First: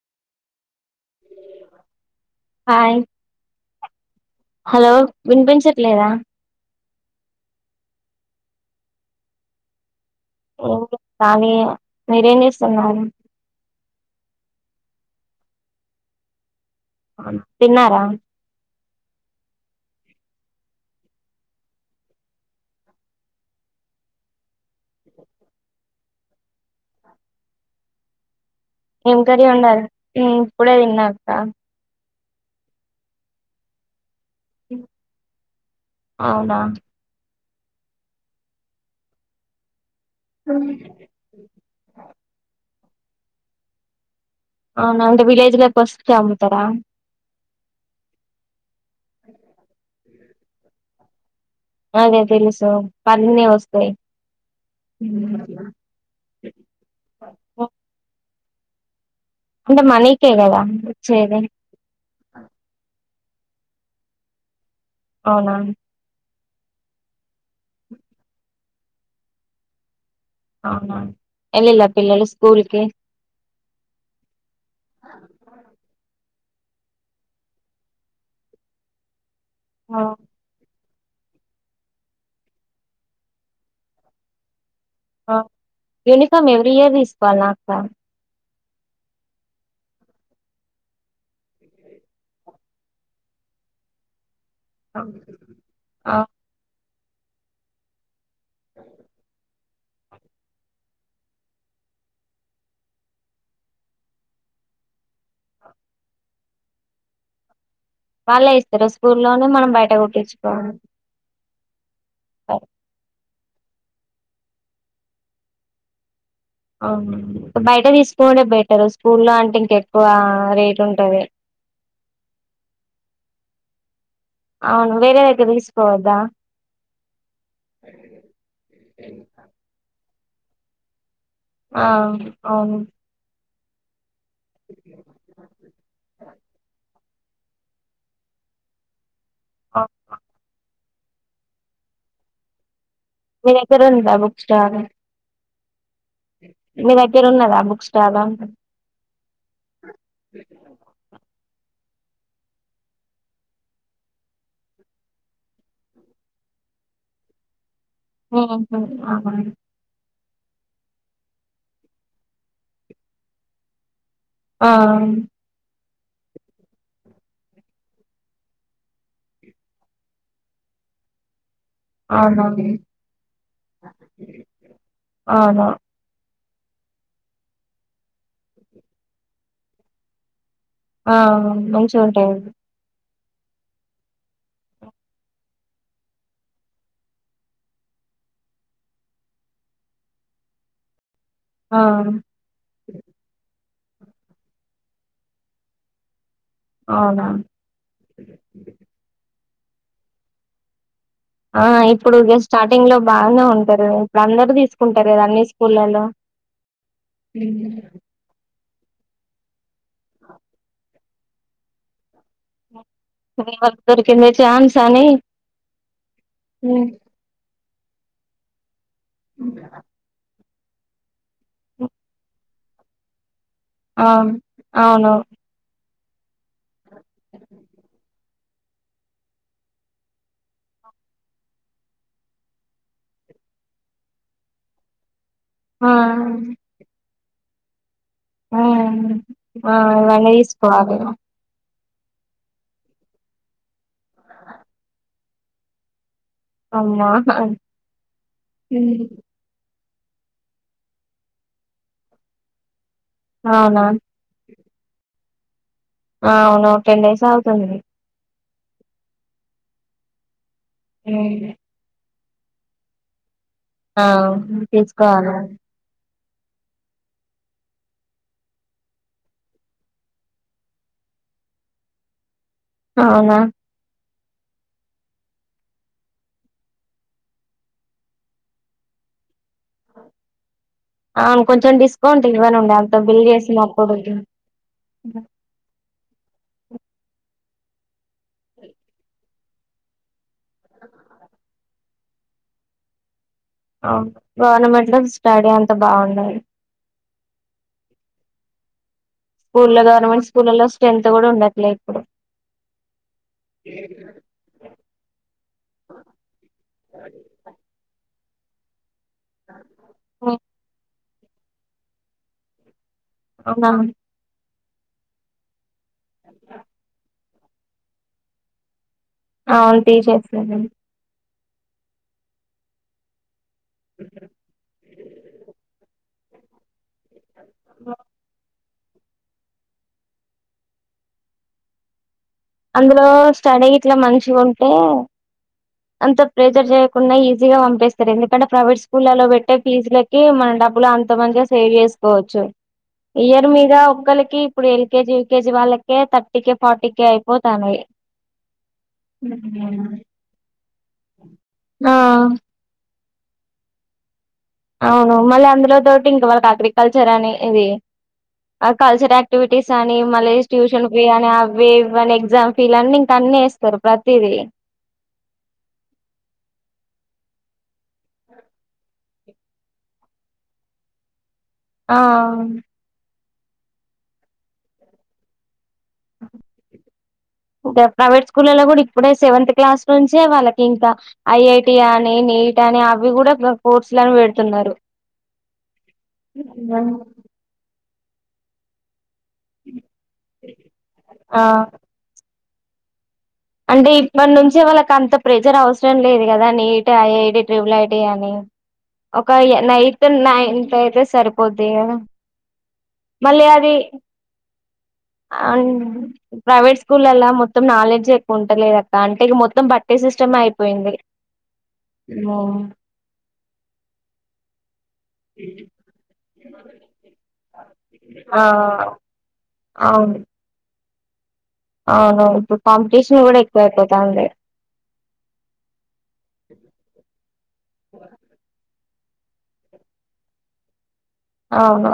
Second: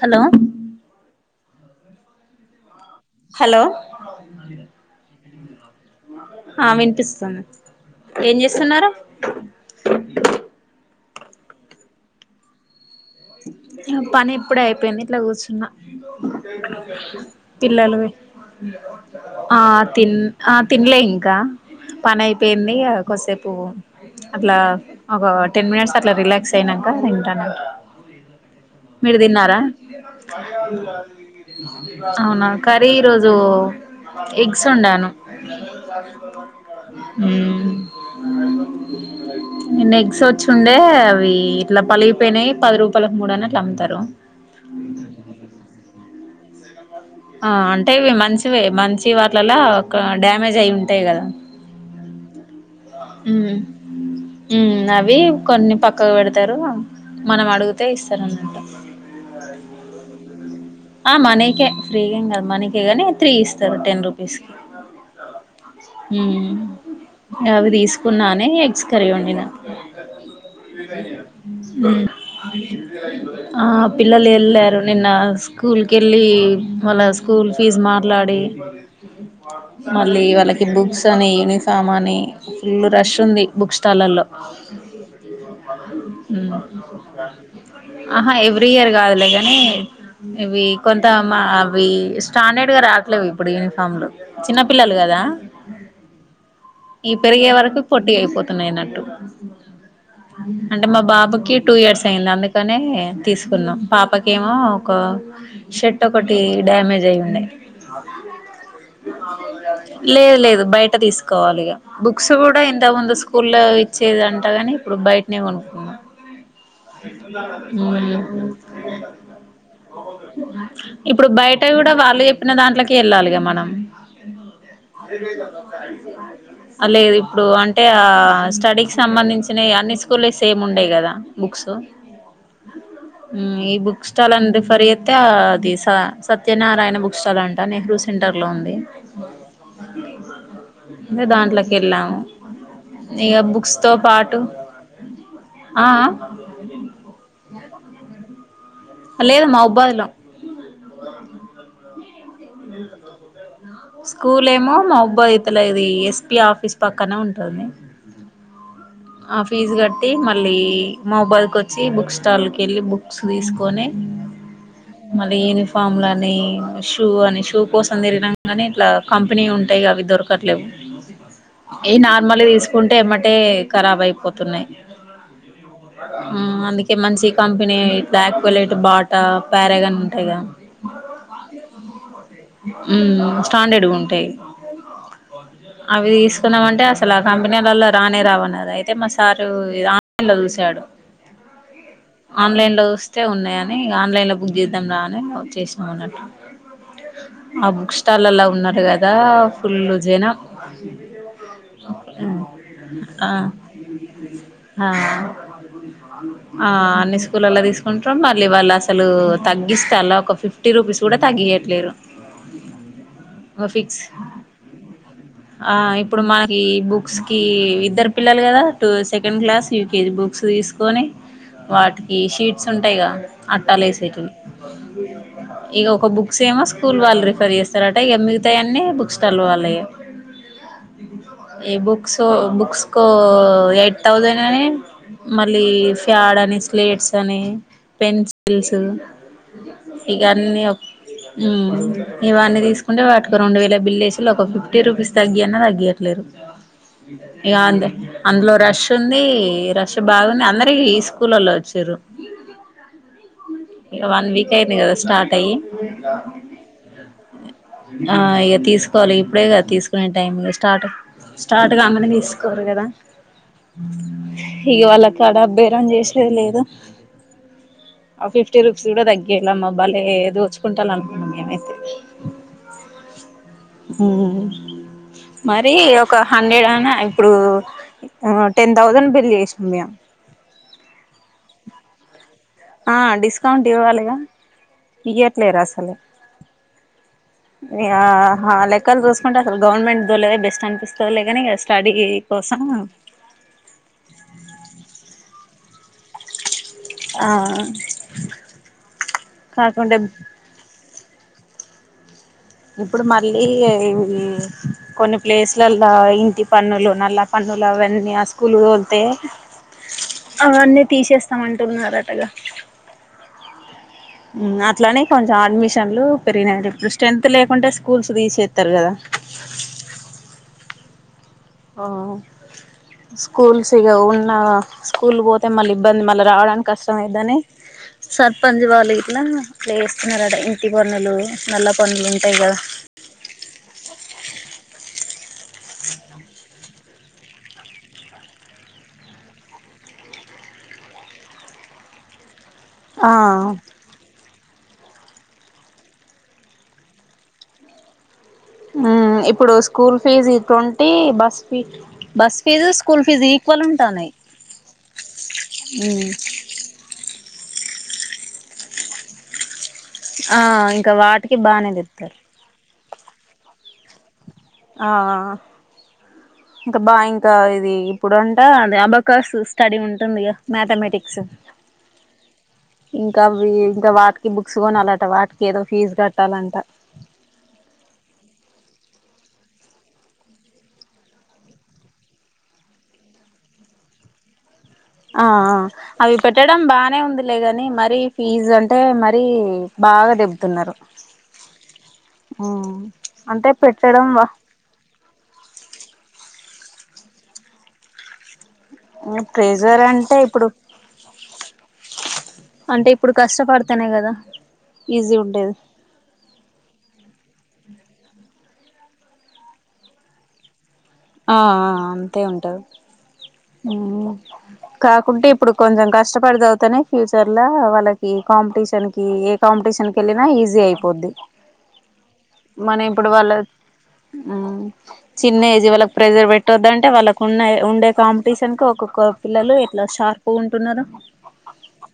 Hello hi hello hello వినిపించట్లేదా ఏం ఆ వినిపిస్తాన్ ఏం చే స్తున్నారు ఏం లే ఖాళీయే మీరేం చేస్తున్నారు పని ఎప్పుడే అయిపోయింది ఇట్లా కూర్చున్నా తిన్నారా పిల్లలు ఆ తిన్ ఆ తినలే ఇంకా పని అయిపోయింది ఇగ కోసేపు అట్లా ఒక టెన్ మినిట్స్ అట్లా రిలాక్స్ అయినాంకా తింటా నండి మీరు ఏం కర్రీ తిన్నారా వండారు ఉమ్, ఇప్పుడే తిన్నా అక్క అవునా కర్రీ ఈరోజు ఎగ్స్ ఉండాను అవునా హ్మ్ నిన్న ఎగ్స్ వచ్చుండే అవి ఇట్లా పలిగిపోయినాయి పది రూపాయలకు మూడు అన్నట్లు అమ్ముతారు అవునా అంటే విలేజ్ లో వస్తే అమ్ముతరా ఆ అంటే ఇవి మంచివే మంచి వాటిలలా ఒక డ్యామేజ్ అయి ఉంటాయి కదా అదే తెలుసు పన్ని వస్తాయ్ హ్మ్ అవి కొన్ని పక్కకు పెడతారు మనం అడుగితే ఇస్తారన్న అంటే మనీకే కదా ఆ వచ్చేది మనీకే ఫ్రీగా ఏం కాదు మనీ గానీ త్రీ ఇస్తారు టెన్ రూపీస్కి అవునా అవి తీసుకున్నానే ఎగ్స్ కర్రీ ఉండి నా అవునా వెళ్ళిలా పిల్లలు స్కూల్ కి అ ఆ పిల్లలు వెళ్ళారు నిన్న స్కూల్కి వెళ్ళి వాళ్ళ స్కూల్ ఫీజ్ మాట్లాడి ఆ, మళ్ళీ వాళ్ళకి బుక్స్ బుస్ అని యూనిఫామ్ అని ఫుల్ రష్ ఉంది బుక్ స్టాలల్లో ఆ. యూనిఫామ్ ఎవ్రీ ఇయర్ తీసుకోవాల అక్క ఏ ఫీయర్ కాదులే కానీ ఇవి కొంత అవి స్టాండర్డ్ గా రాకలేదు ఇప్పుడు నిఫామ్లు చిన్నపిల్లలు కదా ఆ, ఈ పెరిగే వరకు పోట్టీ అయిపోతున్నాయినట్టు అంటే మా బాబుకి టూ ఇయర్స్ అయింది అందుకనే తీసుకున్నాం పాపకేమో షర్ట్ ఒకటి డ్యామేజ్ అయి ఉండయి వాళ్ళే ఇస్తారా స్కూల్లోనే మనం బయట లేదు లేదు కుట్టించుకోవాలి బయట తీసుకోవాలి బుక్స్ కూడా ఇంత ముందు స్కూల్లో ఇచ్చేది అంటగాని ఇప్పుడు బయటనే కొనుక్కున్నాం బయట తీసుకుంటే బెటర్ స్కూల్ లో అంటే ఇంక ఎక్కువ రేట్ ఉంటది ఇప్పుడు బయట కూడా వాళ్ళ చెనాట్కి వెళ్ళాలిగా మనం అవును వేరే వైతే తీసుకోవద్దా లేదు ఇప్పుడు అంటే ఆ స్టడీకి సంబంధించినవి అన్ని స్కూల్ సేమ్ ఉండేయి కదా బుక్స్ ఆ అవును ఈ బుక్ స్టాల్ అని రిఫర్ అయిస్తతే అది సత్యనారాయణ బుక్ స్టాల్ అంట నెహ్రూ సెంటర్ లో ఉంది ఆ అ దాంట్లోకి వెళ్ళాము ఇక మీ బుక్స్ దగ్గర తో ఉందా పాటు బుక్ స్టాల్ ఆ మీ దగ్గర ఉన్నదా బుక్ స్టాల్ లేదమ్మా ఒబ్బాదిల స్కూల్ ఏమో మా ఉబ్బో ఇతల ఇది ఎస్పి ఆఫీస్ పక్కనే ఉంటుంది ఓహో ఆ ఫీజు కట్టి మళ్ళీ మొబైల్ క వచ్చి బుక్ స్టాల్ క వెళ్ళి బుక్స్ తీసుకొని ఆ ఫామ్లని షూ అని షూ కోసం తిరిగిన కానీ ఇట్లా కంపెనీ ఉంటాయి అవి దొరకట్లేవు దూ పాస్ ఏ నార్మల్ అవునవును తీసుకుంటే ఏమంటే ఖరాబ్ అయిపోతున్నాయి అవును అందుకే మంచి కంపెనీ బ్యాక్ వెళ్ళట్ బాటా ప్యారేగాని ఉంటాయి క ఆ మంచిగా ఉంటాయండి మ్ స్టాండర్డ్గా ఉంటాయి అవి తీసుకున్నామ అంటే అసలు ఆ కంపెనీలలో రానే రావన్నారు ద అయితే మా సారు ఇ ఆన్లైన్ లో చూశాడు ఆ ఆన్లైన్ లో చూస్తే ఉన్నాయని కా ఆన్లైన్ లో బుక్ చేద్దాం రా అని చేసామన్నట్టు అవునా ఆ బుక్ స్టాల్లా ఉన్నారు కదా ఫుల్ జైనా ఆ ఇప్పుడు స్టార్టింగ్ లో ఆ బాగానే ఉంటంది ఇప్పుడు అందరుూ ఆ తీసుకుంటారు కదా అన్ని స్కూళ్లలో వాళ్ళ అసలు తగ్గిస్త అ ఒక ఫిఫ్టీ రూపీస్ కూడా తగ్గియట్లేరు [inaudible] వ ఫిక్స్ దొరికింద చఛాన్సన్న ఆ ఇప్పుడు మనకి బుక్స్ కి ఇద్దరు పిల్లలు కదా సెకండ్ క్లాస్ యూకజీ బుక్స్ తీసుకొని వాటికి షీట్ స ఉంటాయి ఆ అట్టాలుసేటి అవును ఇ ఒక బుక్స్ ఏమో స్కూల్ వాళ్ళ రిఫర్ చేస్తారట ఎ తయన్ని బుక్ స్టాళ్ళవాళ్ళయే ఏ బుక్స్ బుక్ ఇకో ఎయిట్ థౌజండ్ అని మళ్ళీ ఆ ఫ్యాడ్ అని స్లేట్స్ అని ఆ పెన్సిల్స్ ఆ ఇవన్నీ తీసుకోవాలి ఇవన్నీ తీసుకుంటే వాటికి రెండు వేల బిల్ వేసి ఒక ఫిఫ్టీ రూపీస్ తగ్గి అన్న తగ్గయట్లేరు అమ్మా అందులో రష్ ఉంది రష్ బాగుంది అందరికి స్కూల్ల్లో వచ్చారు అవునా ఇ వన్ వీక్ అయింది కదా స్టార్ట్ అయ్య అవును టెన్ డేస్ అవుతుంది ఆ ఎ తీసుకోవాలి ఇప్పుడే కదా తీసుకునే టైం స్టార్ట్ స్టార్ట్ గా గాంగానే తీసుకోవాలి కదా ఆ ఇ వాళ్ళ తీసుకోవాలి కాడ బేరం చేలేదు లేదు ఆ ఫిఫ్టీ రూపీస్ కూడా తగ్గళమ్మా భలే దోచుకుంటాల అనమా మేమైతే అవునా మరి ఒక హండ్రెడ్ అన్న ఇప్పుడు టెన్ థౌజండ్ బిల్ చేసాం మేము కొంచెం డిస్కౌంట్ ఇవ్వలండి అంత బిల్ చేసినప్పుడు ఇయ్యట్లేదు అసలు ఇక ఆ లెక్కల్ చూస్ చకుంటే అసలు గవర్నమెంట్ దో లేది బెస్ట్ అనిపిస్తు లే కాని స్టడీ కోసం ఆ గవర్నమెంట్ లో స్టడీ అంత బాగుందిడి ఆ స్కూళ్ల్లో కాకుండా గవర్నమెంట్ స్కూల్లో స్ట్రెంత్ కూడా ఉండట్లే ఇప్పుడు ఇప్పుడు మళ్ళీ కొన్ని ప్లేస్లలో ఇంటి పన్నలు నల్ల పన్న న్నులు అవన్నీ అసల్ అవన్నీ తీసేస్తామంటున్నారు అటగా అవునా అట్లానే కొంచెం అడ్మిషన్లు పెరిగినాయి ఇప్పుడు స్ట్రెన్త్ లేకుంటే స్కూల్స్ తీసేస్తారు కదా అవును తీసేస్తారు ఆ స్కూల్స్ ఇగ ఉన్న స్కూల్ పోతే మళ్ళీ ఇబ్బంది మళ్ళ రావడానికి కష్టం అయిద్దని సర్పంచ్ వారు ఇట్లా ప్లేస్తున్నారుట ఇంటి పన్నులు నల్ల పన్నులు ఉంటాయి కదా అందులో స్టడీ ఇట్లా మంచి ఉంటే అంత ప్రెజర్ చేయకుండా ఈజీగా పంపిస్తారు ఎందుకంటే ప్రైవేట్ స్కూల్లో పెట్టే ఫీజులకి మనం డబ్బులు అంత మందిగా సేవ్ చేసుకోవచ్చు ఆ ఇయర్ మీద ఒక్కరికి ఇప్పుడు ఎల్కేజీ యూకేజీ వాళ్ళకే థర్టీక ఫార్టీక అయిపో పోతానాయి ఇప్పుడు school fees twenty bus fee ఆ bus fees school fees equal ఉంటానాయి అవును మళ్ళీ అందులో తోటి ఇంకా వాళ్ళకి అగ్రికల్చర్ అని ఇది ఆ కల్చర్ ఆక్టివిటీస్ కాని మళ్ళీ ఆ ట్యూషన్ ఇంకా ఫి అని వాటికి అవి బానే ఇవని తెత్తారు ఎగ్జామ్ ఫీలు అన్నీ ఇంకా అన్నీ ఏస్తారు ప్ర ఆ ఇంకా బా ఇంకా ఇది ఇప్పుడు అంటా అదే అబా కోస్ స్టడీ ఉంటుంది గా మ్యాథమెటిక్స్ ఆ ఇంకా వి ఇంకా వాటికి బుక్స్ కొనాలట వాటికి ఏదో ఫీజు కట్టాలంట ప్రైవేట్ స్కూల్ల్లో కూడా ఇ ఇప్పుడే సెవెంత్ క్లాస్ నుంచే వాళ్ళకి ఇంకా ఐఐటి అని నీట్ అని అవి కూడా కోర్స్ లను పెడుతున్నారు ఆ అవి పెట్టడం బానే ఉందిలేగాని మరి ఫీజ్ అంటే మ అ బాగా దెబుతున్నారు ఆ అంటే ఇప్పటి నుంచే వాళ్ళకి అంత ప్రెజర్ అవసరం లేదు కదా నీట్ ఐ ఐడి ట్రిబల్ ఐడియాని ఒక ప్రెజర్ నైత్ అంటే ఇప్పుడు నైన్త్ అయితే సరిపోద్ కదా అంటే ఇప్పుడు కష్టపడుతనేయి కదా ఈజీ అ ఉండేది ప్రైవేట్ స్కూల్ ఎలా మొత్తం నాలెడ్జ్ ఉండలేదు అక్క అంటే ఇక మొత్తం బట్టే సిస్టమ్ అయి ఆ అంతే ఉంటది కాకపోతే ఇప్పుడు కొంచెం కష్టపడిద అవుతనే ఫ్యూచర్ వాళ్ళకి ఆ కాంపిటీషన్ కి ఏ కాంపిటీషన్ కీ అవును ఈజీ అయిపోద్ది అవును మన ఇప్పుడు కాంపిటీషన్ వాళ్ళ కూడా ఎక్కువ అయిపోతాంది చిన్న ఏజ్ వాళ్ళ ప్రెజర్ పెట్టొద్దంటే వాళ్ళకు ఉన్న ఉండే కాంపిటీషన్ క ఒక ఒక్కొక్క పిల్లలు ఎట్లా షార్ప్ ఉంటున్నారు అవును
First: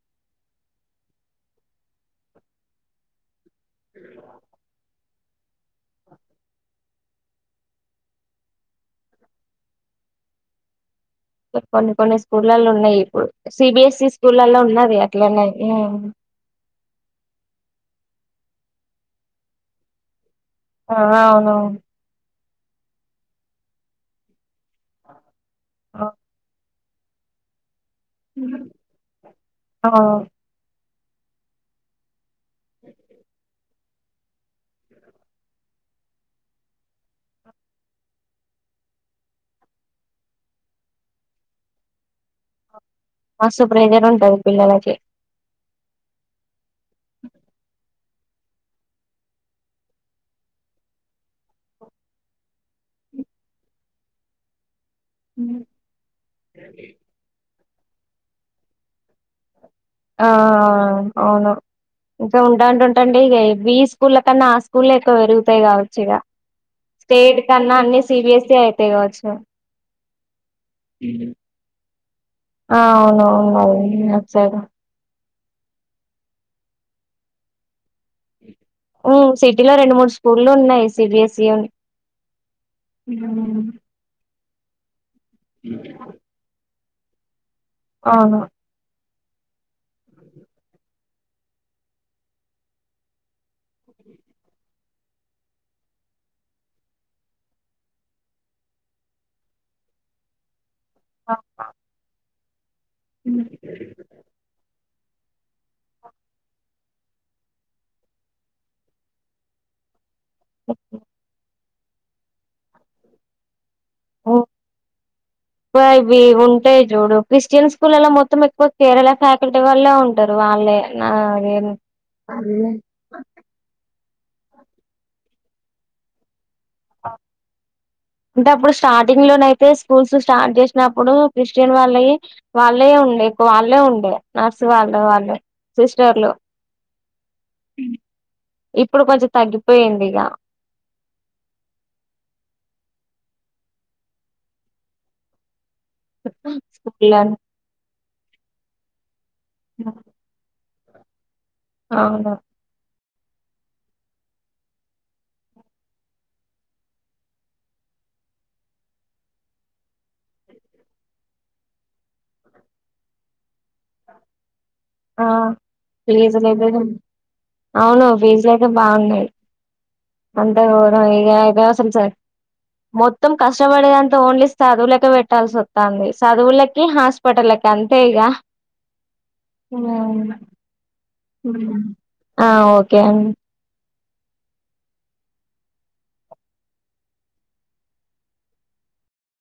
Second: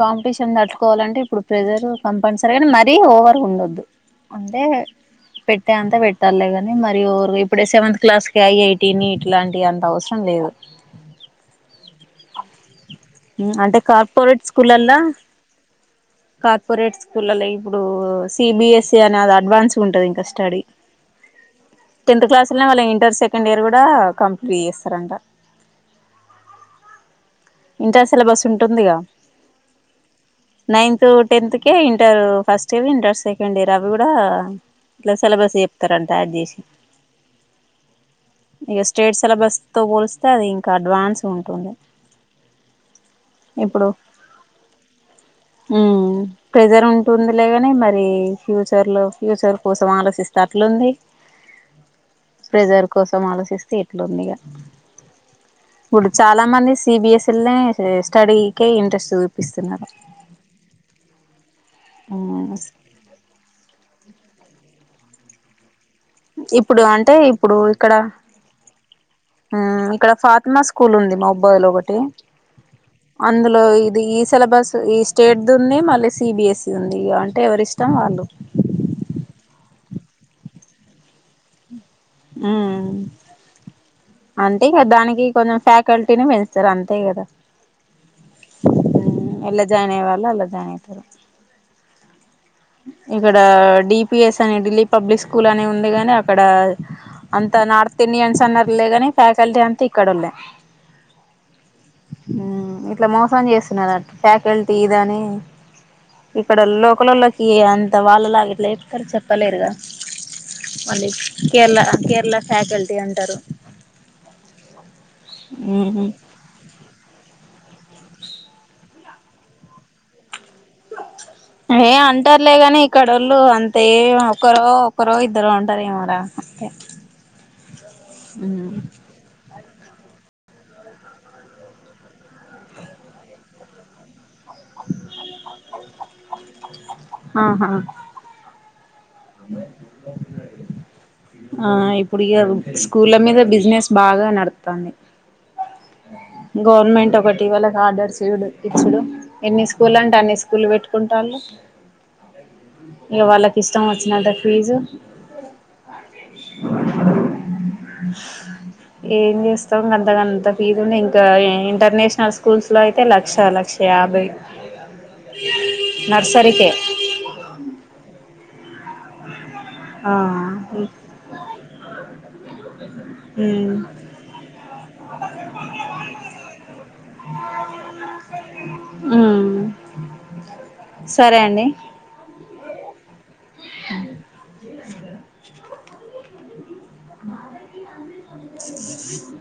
కాంపిటీషన్ తట్టుకోవాలింటే ఇప్పుడు ప్రెజర్ కంపల్సరీగా మరీ ఓవర్ ఉండదు అంటే పెట్టే అంత పెట్టాలిగాని మరి ఇప్పుడ సెవంతు క్లాస్కి ఐఐటి నీట్ లాంటివి అంత అవసరం లేదు కొన్ని కొన్ని స్కూళ్లో ఉన్నాయి ఇప్పుడు అంటే సిబిఎస్ఈ కార్పొరేట్ స్కూల్లో ఉన్నది స్కూలల్లా అట్లనే కార్పొరేట్ స్కూల్లో ఇప్పుడు సిబిఎస్సి అనేది అడ్వాన్స్ ఉంటది ఇంకా స్టడీ ఆ అవునవును అసలనే వాళ్ళ ఇంటర్ సెకండ్ ఇయర్ కూడా కంప్లీట్ చేస్తారంట ఆ ఇంటర్ సిలబస్ ఉంటుందిగా ఆ నైన్త్ టెన్త్ కె ఇంటరు ఫస్ట్ ఇంట సెండ్ఇర్ అవి కూడా ఇట్లా సిలబస్ చెప్తారంట యాడ్ చేసి ఇక స్టేట్ సెలబస్తో పోలిస్తే అది ఇంకా అడ్వాన్స్ ఉంటుంది మస్తు ప్రెషర్ ఉంటది పిల్లలకి ఉ ప్రెజర్ ఉంటుంది లేగాని మరి ఫ్యూచర్ లో ఫ్యూచర్ కోసం ఆలోచిస్తేట్లుంది ప్రెజర్ కోసం ఆలోచిస్తే ఇట్లుందిగా ఇప్పుడు చాలా మంది సిబిఎస్ఈ స్టడీ కే ఇంట్రెస్ట్ చూపిస్తంది ఆ ఆ అవును ఇంకా ఉంటంట ఉంటండి ఈ స్కూల్లో కన్నా ఆ స్కూల్ స్కూల్ ఎక్కువ పెరుగుతాయి కావచ్చు ఇగ ఇప్పుడు అంటే ఇప్పుడు ఇక్కడ అయితాయి కావచ్చు ఇక్కడ ఫాతిమా స్కూల్ ఉంది మా అబ్బాయి ఒకటి ఆ అవును అవును అందులో ఇది ఈ అటు సైడ్ సిలబస్ స్టేట్ది ఉంది మళ్ళీ సిబిఎస్ఈ ఉంది ఇ అంటే ఎవరి ఇష్టం వాళ్ళు సిటీలో రెండు మూడు స్కూళ్లు ఉన్నాయి సిబిఎస్ఈని ఉ అంతే కదా దానికి కొంచెం ఫ్యాకల్టీని పెంచుతారు అంతే కదా ఔను ఎలా జాయిన్ అయ్యేవాళ్ళు అలా జాయిన్ అయితారు ఇక్కడ డిపిఎస్ అని ఢిల్లీ పబ్లిక్ స్కూల్ అని ఉంది గాని అక్కడ అంత నార్త్ ఇండియన్స్ అన్నారు లేగాని ఫ్యాకల్టీ అంతా ఇక్కడ ఉండ అవునా ఇట్లా మోసం చేస్తున్నారు ఫ్యాకల్టీ అని ఇక్కడ లోకంలోవచ్చి అంత వాళ్ళలా ఇట్లా చెప్తారు చెప్పలేరుగా మళ్ళీ కేరళ కేరళ ఫ్యాకల్టీ అంటారు బ ఉంటాయి చూడు క్రిస్టియన్స్ స్కూల్లో మొత్తం ఎక్కువ కేరళ ఫ్యాకల్టీ వల్లే ఉంటారు వాళ్ళే ఏ అంటారులేగాని ఇక్కడళ్ళు అంత ఏ ఒకరు ఒకరు ఇద్దరు ఉంటారు ఏమోర అంటే అప్పుడు స్టార్టింగ్ లోన అయితే స్కూల్స్ స్టార్ట్ చేసినప్పుడు క్రిస్టియన్ వాళ్ళ వాళ్ళే ఉండే ఎక్కొ వాళ్ళే ఉండే నర్స్ వాళ్ళ ఉండే వాళ్ళు సిస్టర్లు ఆహా ఇప్పుడు కొంచెం తగ్గిపోయింది ఇక ఆ ఇప్పుడిగా స్కూళ్ళ మీద బిజినెస్ బాగా నడుతుంది గవర్నమెంట్ స్కూల్ ఒకటి వాళ్ళకి ఆర్డర్స్ డు ఇచ్చుడు ఎన్ని స్కూల్ అంటే అన్ని స్కూలు పెట్టుకుంటళ్ళు అవును ఇగా వాళ్ళకి ఇష్టం వచ్చినత ఫీజు ఏం చేస్తాం ఇంకంతగంతే ఫీజ్ లు ఇంకా ఇంటర్నేషనల్ స్కూల్స్ లో అయితే లక్ష లక్ష యాభై ఆ ఫీజ్ లు నర్సరీకే అవును ఫీజ్ లు అయితే బాగున్నాయి ఆ అంత గోతం [unintelligible] మొత్తం ఉమ్ కష్టపడేదంతా ఓన్లీ చదువులకే పెట్టాల్సి వస్తుంది చదువులకి హాస్పి ట్టలకి అంతే ఇగ ఉమ్ సరే అండి ఆ ఓకే అండి అ మా..